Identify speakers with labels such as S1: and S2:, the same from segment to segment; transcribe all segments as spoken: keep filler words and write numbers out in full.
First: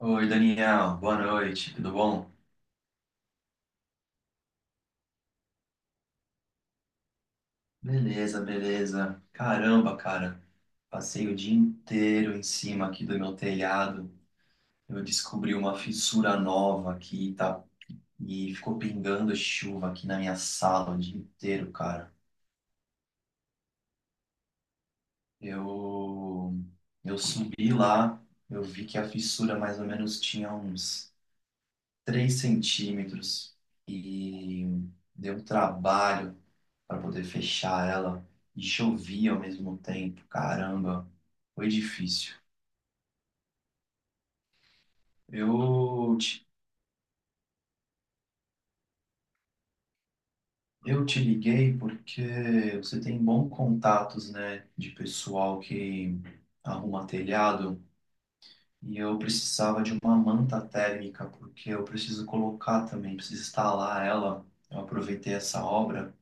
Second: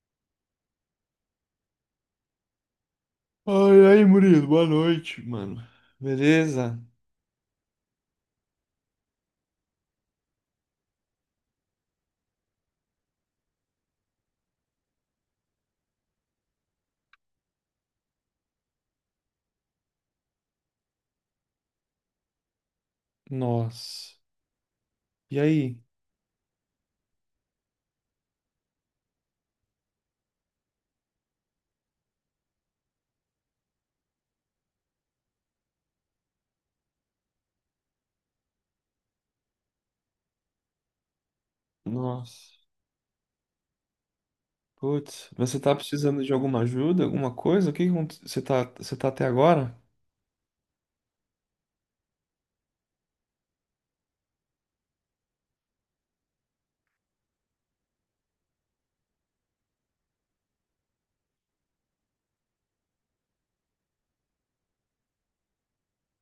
S1: Oi, Daniel, boa noite, tudo bom?
S2: Ai, ai, Murilo, boa noite, mano. Beleza?
S1: Beleza, beleza. Caramba, cara, passei o dia inteiro em cima aqui do meu telhado. Eu descobri uma fissura nova aqui, tá? E ficou pingando chuva aqui na minha sala o dia inteiro, cara.
S2: Nossa. E aí?
S1: Eu, eu subi lá, eu vi que a fissura mais ou menos tinha uns três centímetros e deu um trabalho para poder fechar ela e chovia ao mesmo tempo. Caramba, foi difícil.
S2: Nossa. Putz, você tá
S1: Eu
S2: precisando de
S1: te,
S2: alguma ajuda, alguma coisa? O que que aconte- Você tá, você tá até agora?
S1: eu te liguei porque você tem bons contatos, né, de pessoal que arruma telhado e eu precisava de uma manta térmica porque eu preciso colocar também, preciso instalar ela. Eu aproveitei essa obra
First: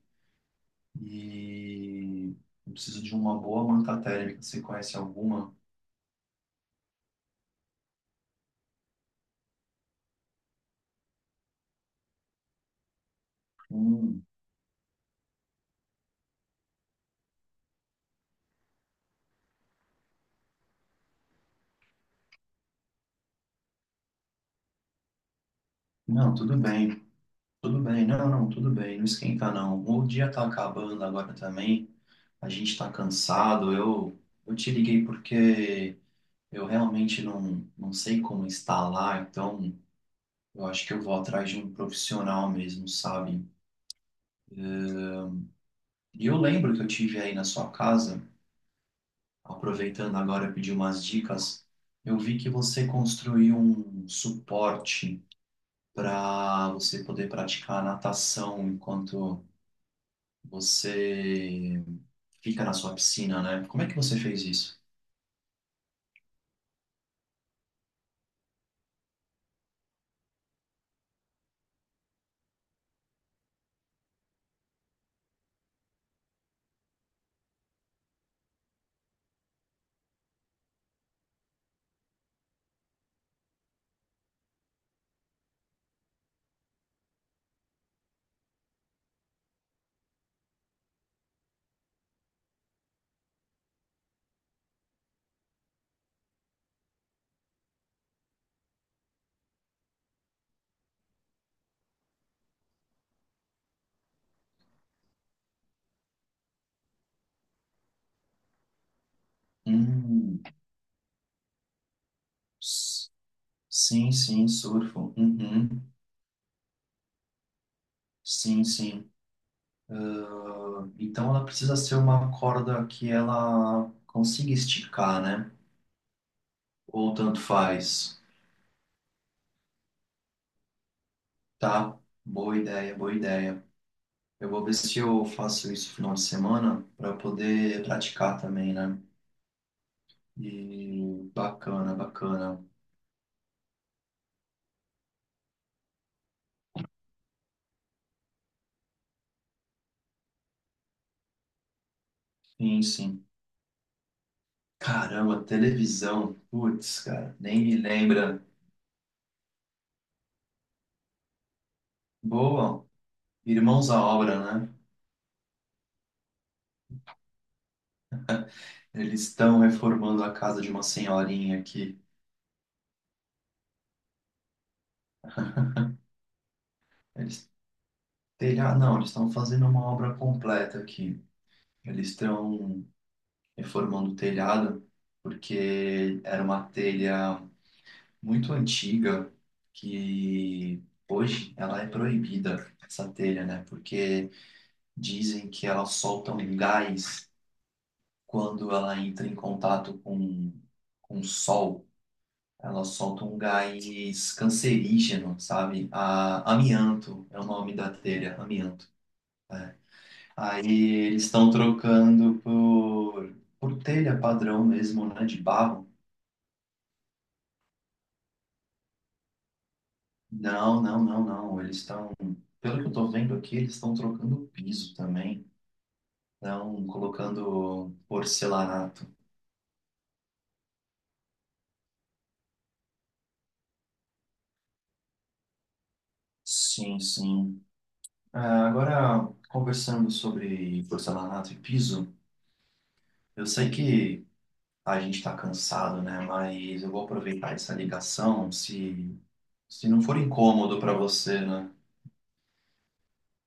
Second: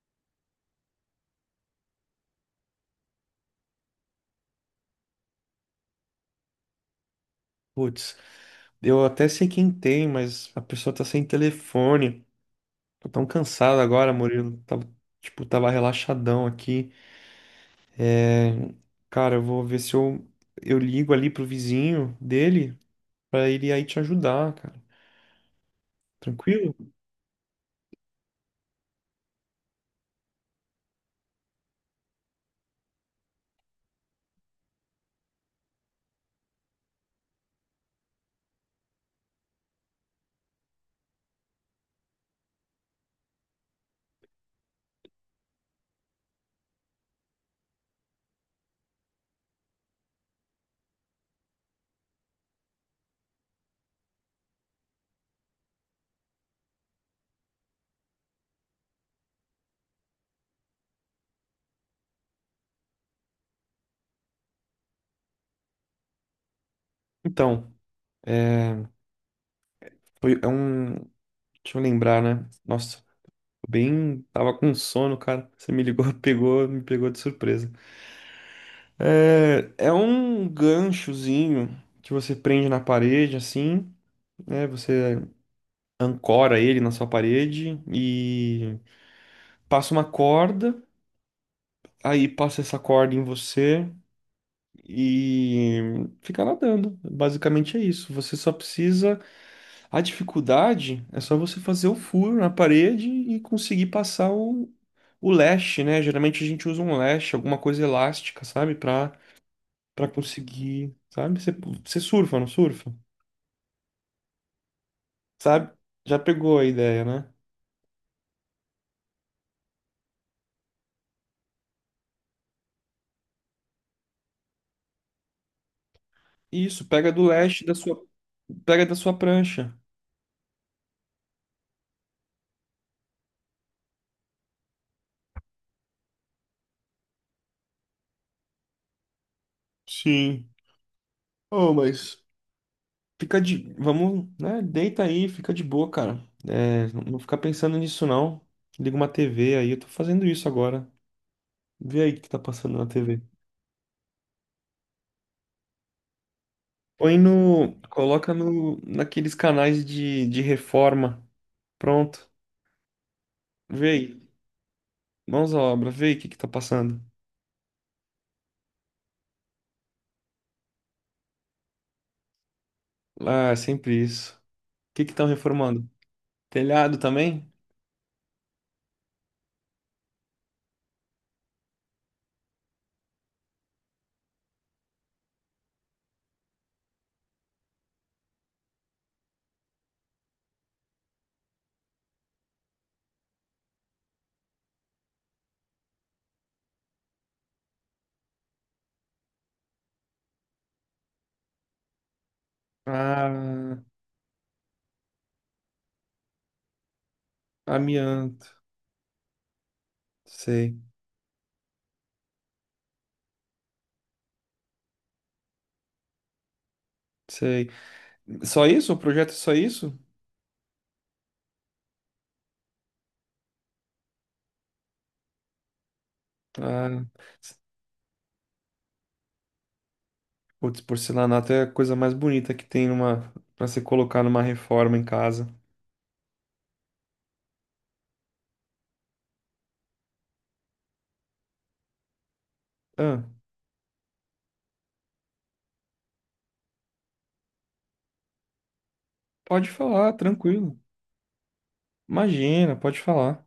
S1: e eu preciso de uma boa manta térmica. Você conhece alguma?
S2: Putz, eu até sei quem tem, mas a pessoa tá sem telefone. Tô tão cansado agora,
S1: Hum,
S2: Murilo. Tava, tipo, tava relaxadão aqui. É, Cara, eu vou ver se eu, eu ligo ali pro vizinho dele pra ele aí te ajudar, cara.
S1: não, tudo
S2: Tranquilo?
S1: bem, tudo bem. Não, não, tudo bem. Não esquenta, não. O dia tá acabando agora também. A gente tá cansado. Eu, eu te liguei porque eu realmente não, não sei como instalar, então eu acho que eu vou atrás de um profissional mesmo, sabe? E eu lembro que eu tive aí na sua casa, aproveitando agora pedir umas dicas, eu vi que você construiu um suporte para você poder praticar natação enquanto você fica na sua piscina, né? Como é que você fez isso?
S2: Então, é, foi, é um. Deixa eu lembrar, né? Nossa, tô bem. Tava com sono, cara. Você me ligou, pegou, me pegou de surpresa. É, é um ganchozinho que você prende na parede, assim, né? Você ancora ele na sua parede e passa uma corda, aí passa essa corda em você e fica nadando. Basicamente é isso. Você só precisa A dificuldade é só você fazer o furo na parede e conseguir passar o, o leste, né? Geralmente a gente usa um leste, alguma coisa elástica, sabe? Pra, pra
S1: Hum,
S2: conseguir, sabe? Você, você surfa, não surfa?
S1: s- sim, sim, surfo.
S2: Sabe?
S1: Uhum,
S2: Já pegou a ideia, né?
S1: sim, sim. Então ela precisa ser uma corda que ela consiga esticar, né?
S2: Isso, pega
S1: Ou
S2: do
S1: tanto
S2: leste da sua,
S1: faz.
S2: pega da sua prancha.
S1: Tá? Boa ideia, boa ideia. Eu vou ver se eu faço isso no final de semana para poder praticar também, né?
S2: Sim.
S1: E
S2: Oh,
S1: bacana,
S2: mas
S1: bacana.
S2: fica de, vamos, né? Deita aí, fica de boa, cara. É, não não fica pensando nisso, não. Liga uma T V aí, eu tô fazendo isso agora. Vê aí o que tá passando
S1: Sim,
S2: na T V.
S1: sim. Caramba, televisão. Putz,
S2: Põe
S1: cara, nem me
S2: no. Coloca
S1: lembra.
S2: no, naqueles canais de, de reforma. Pronto.
S1: Boa, Irmãos
S2: Vê
S1: à
S2: aí.
S1: Obra, né?
S2: Mãos à obra. Vê aí o que que tá passando.
S1: Eles estão reformando a casa de uma senhorinha aqui.
S2: Ah, é sempre isso. O que que estão reformando? Telhado também?
S1: Eles, telhado, não, eles estão fazendo uma obra completa aqui. Eles estão reformando o telhado porque era uma telha muito antiga que hoje ela é proibida, essa telha, né? Porque dizem que ela solta um gás quando ela entra em contato com, com o sol, ela solta um
S2: Ah,
S1: gás cancerígeno, sabe? A, amianto é o nome da telha,
S2: amianto.
S1: amianto. É. Aí
S2: Sei,
S1: eles estão trocando por, por telha padrão mesmo, né? De barro.
S2: sei. Só isso? O projeto é só isso?
S1: Não, não, não, não. Eles estão, pelo que eu tô vendo aqui, eles estão trocando o piso também. Estão
S2: Ah,
S1: colocando porcelanato.
S2: putz, porcelanato é a coisa mais bonita que tem numa, pra se colocar numa reforma em casa.
S1: Sim, sim. Ah, agora, conversando sobre porcelanato e piso,
S2: Ah,
S1: eu sei que a gente está cansado, né? Mas eu vou aproveitar essa ligação, se,
S2: pode
S1: se não
S2: falar,
S1: for
S2: tranquilo.
S1: incômodo para você, né?
S2: Imagina, pode falar.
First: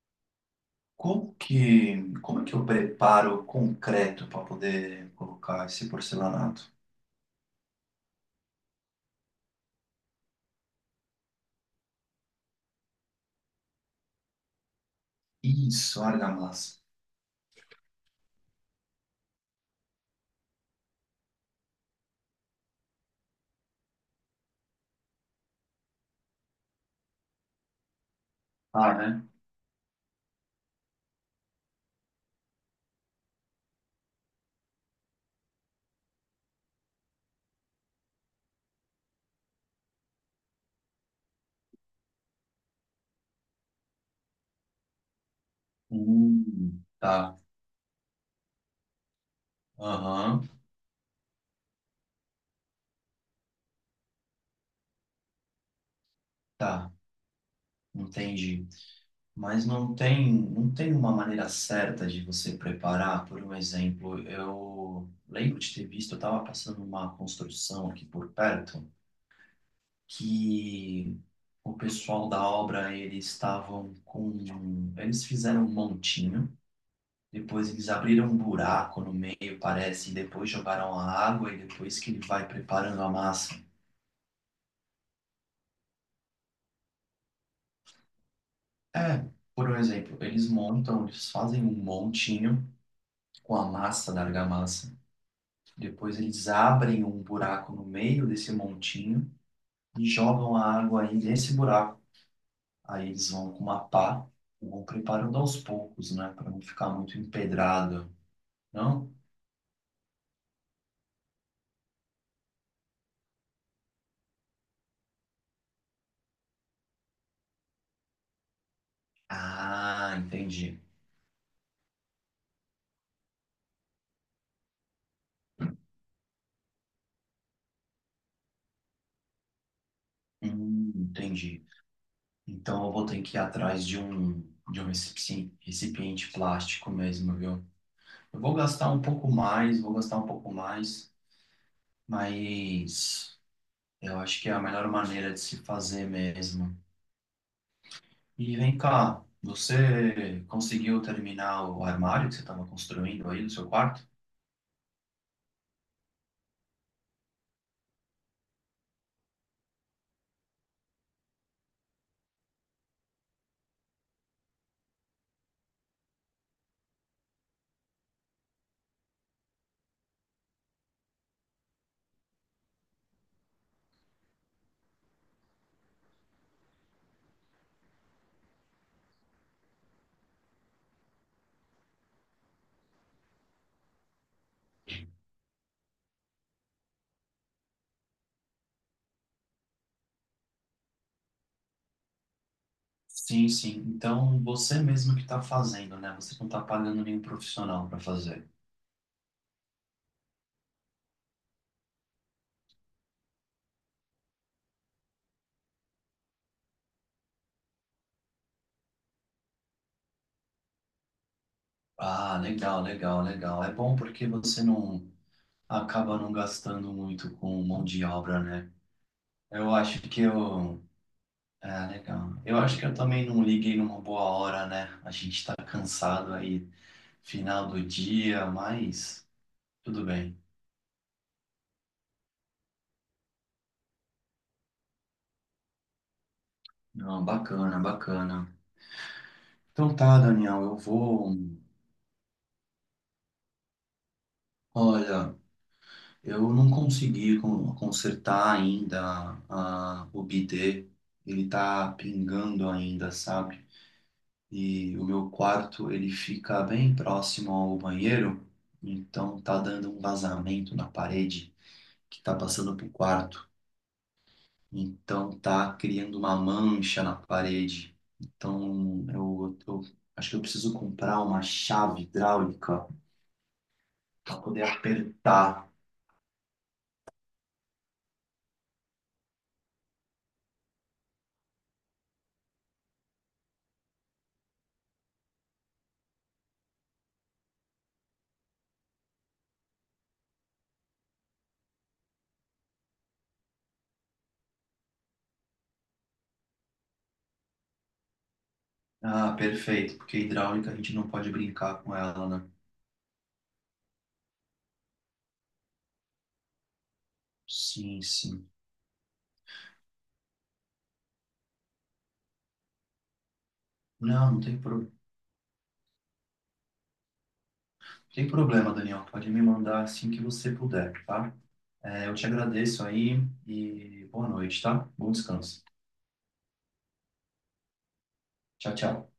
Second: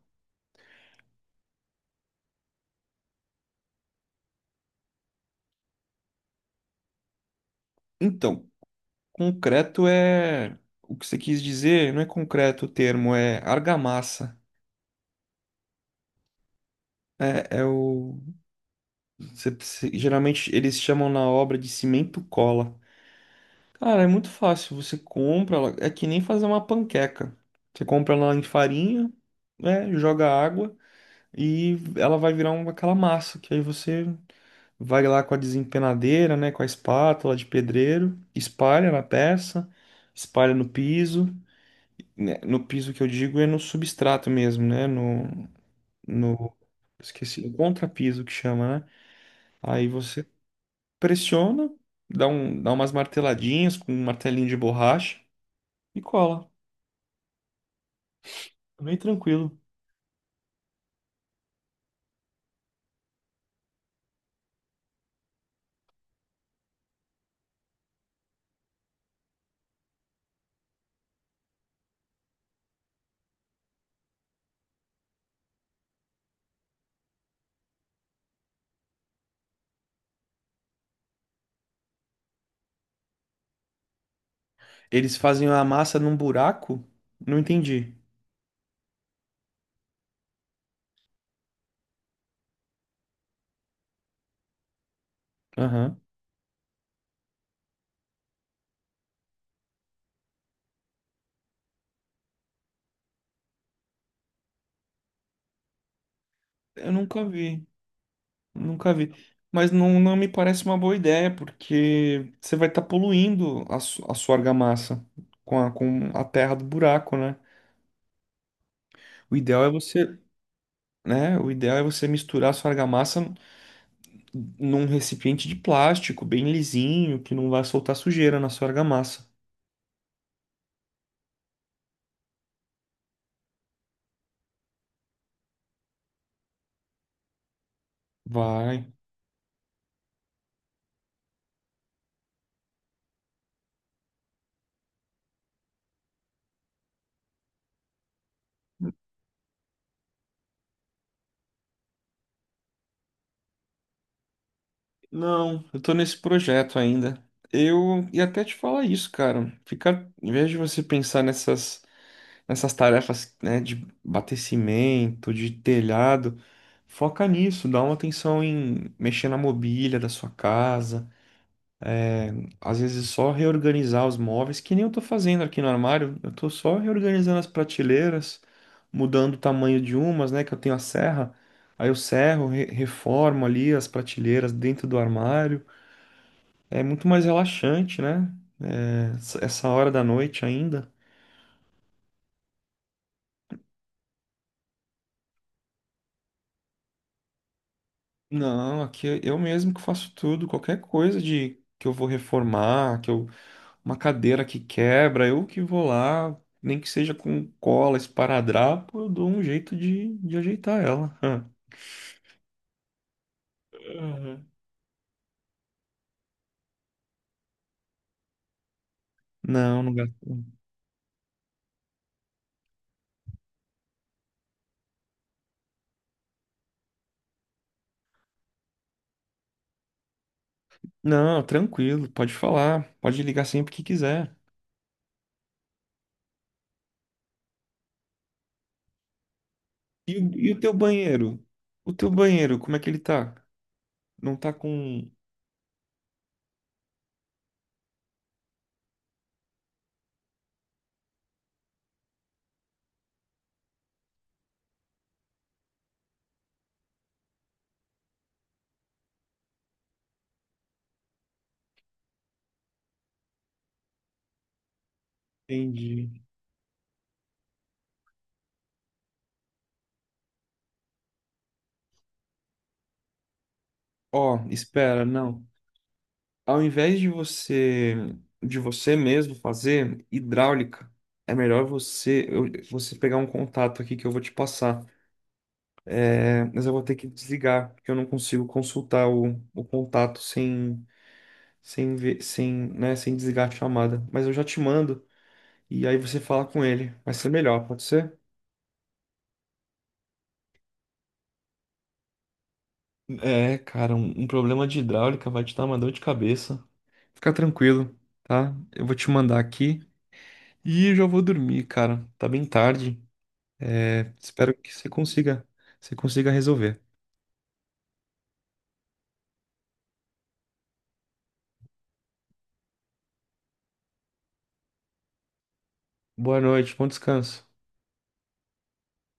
S1: Como que, como é que eu preparo concreto para poder colocar esse porcelanato?
S2: Então, Concreto é. O que você quis dizer não é concreto o termo, é argamassa.
S1: Isso, argamassa.
S2: É, é o. Você- você- geralmente eles chamam na obra de cimento cola. Cara, é muito fácil. Você compra ela. É que nem fazer uma panqueca. Você compra ela em
S1: Ah,
S2: farinha,
S1: né?
S2: né? Joga água e ela vai virar uma, aquela massa. Que aí você vai lá com a desempenadeira, né? Com a espátula de pedreiro, espalha na peça, espalha no piso. né, No piso que eu digo é no substrato mesmo, né? No, no,
S1: Hum, tá.
S2: esqueci, no contrapiso que chama, né? Aí você
S1: Aham,
S2: pressiona, dá um, dá umas marteladinhas com um martelinho de borracha e cola.
S1: tá. Entendi.
S2: É bem tranquilo.
S1: Mas não tem, não tem uma maneira certa de você preparar, por um exemplo, eu lembro de ter visto, eu estava passando uma construção aqui por perto, que o pessoal da obra, eles estavam com... Eles fizeram um montinho, depois eles abriram um buraco no meio, parece, e depois jogaram a água, e depois que ele vai preparando a massa.
S2: Eles fazem a massa num buraco? Não entendi.
S1: É, por um exemplo, eles montam, eles fazem um montinho com a massa da argamassa.
S2: Aham.
S1: Depois eles abrem um buraco no meio desse montinho e jogam a água aí nesse buraco. Aí eles vão com uma pá, vão preparando aos poucos, né? Para não ficar
S2: Eu
S1: muito
S2: nunca vi,
S1: empedrado,
S2: Nunca
S1: não?
S2: vi. Mas não, não me parece uma boa ideia, porque você vai estar poluindo a, su- a sua argamassa com a, com a terra do buraco, né? O ideal é
S1: Ah,
S2: você
S1: entendi.
S2: Né? O ideal é você misturar a sua argamassa num recipiente de plástico bem lisinho, que não vai soltar sujeira na sua argamassa.
S1: Hum, entendi. Então eu vou ter que ir atrás de um, de um recipiente, recipiente plástico mesmo, viu? Eu vou gastar
S2: Vai.
S1: um pouco mais, vou gastar um pouco mais, mas eu acho que é a melhor maneira de se fazer mesmo. E vem cá, você conseguiu terminar o armário que você estava construindo aí no seu quarto?
S2: Não, eu tô nesse projeto ainda. Eu ia até te falar isso, cara. Ficar, em vez de você pensar nessas, nessas tarefas, né, de batecimento, de telhado, foca nisso, dá uma atenção em mexer na mobília da sua casa. Às vezes só reorganizar os móveis, que nem eu tô fazendo aqui no armário. Eu tô só reorganizando as prateleiras, mudando o tamanho de umas, né? Que eu tenho a serra. Aí eu serro, re- reformo ali as prateleiras dentro do armário. É muito mais relaxante, né? É, essa essa hora da noite ainda.
S1: Sim, sim. Então, você mesmo que está fazendo, né? Você não está pagando nenhum profissional para fazer.
S2: Não, aqui eu eu mesmo que faço tudo, qualquer coisa de que eu vou reformar, que eu uma cadeira que quebra, eu que vou lá, nem que seja com cola, esparadrapo, eu dou um jeito de, de ajeitar ela.
S1: Ah, legal, legal, legal. É bom porque
S2: Aham.
S1: você não acaba não gastando muito com mão de obra, né? Eu
S2: Não, não
S1: acho que
S2: gasto.
S1: eu. É, legal. Eu acho que eu também não liguei numa boa hora, né? A gente está cansado aí, final do dia, mas tudo bem.
S2: Não, tranquilo, pode falar, pode ligar sempre que quiser.
S1: Não, bacana, bacana. Então
S2: E,
S1: tá,
S2: o- e o
S1: Daniel,
S2: teu
S1: eu vou.
S2: banheiro? O teu banheiro, como é que ele tá? Não tá com.
S1: Olha. Eu não consegui con- consertar ainda a- o bidê, ele tá pingando ainda, sabe? E o meu quarto, ele fica bem próximo ao banheiro, então tá dando um vazamento na parede que tá passando pro quarto. Então tá criando
S2: Entendi.
S1: uma mancha na parede. Então eu, eu acho que eu preciso comprar uma chave hidráulica para
S2: Ó,
S1: poder
S2: espera, não.
S1: apertar.
S2: ao invés de você de você mesmo fazer hidráulica, é melhor você eu- você pegar um contato aqui que eu vou te passar. É, mas eu vou ter que desligar, porque eu não consigo consultar o, o contato sem sem ver, sem, né, sem desligar a chamada. Mas eu já te mando e aí você fala com ele. Vai ser melhor, pode ser?
S1: Ah, perfeito, porque hidráulica a gente não pode brincar com ela, né?
S2: É, cara, um, um problema de hidráulica vai te dar uma dor de cabeça. Fica tranquilo,
S1: Sim, sim.
S2: tá? Eu vou te mandar aqui e eu já vou dormir, cara. Tá bem tarde. É,
S1: Não, não
S2: espero
S1: tem,
S2: que você
S1: pro...
S2: consiga, você consiga resolver.
S1: tem problema, Daniel. Pode me mandar assim que você puder, tá? É, eu te agradeço aí e boa noite, tá? Bom descanso.
S2: Boa noite, bom descanso.
S1: Tchau, tchau.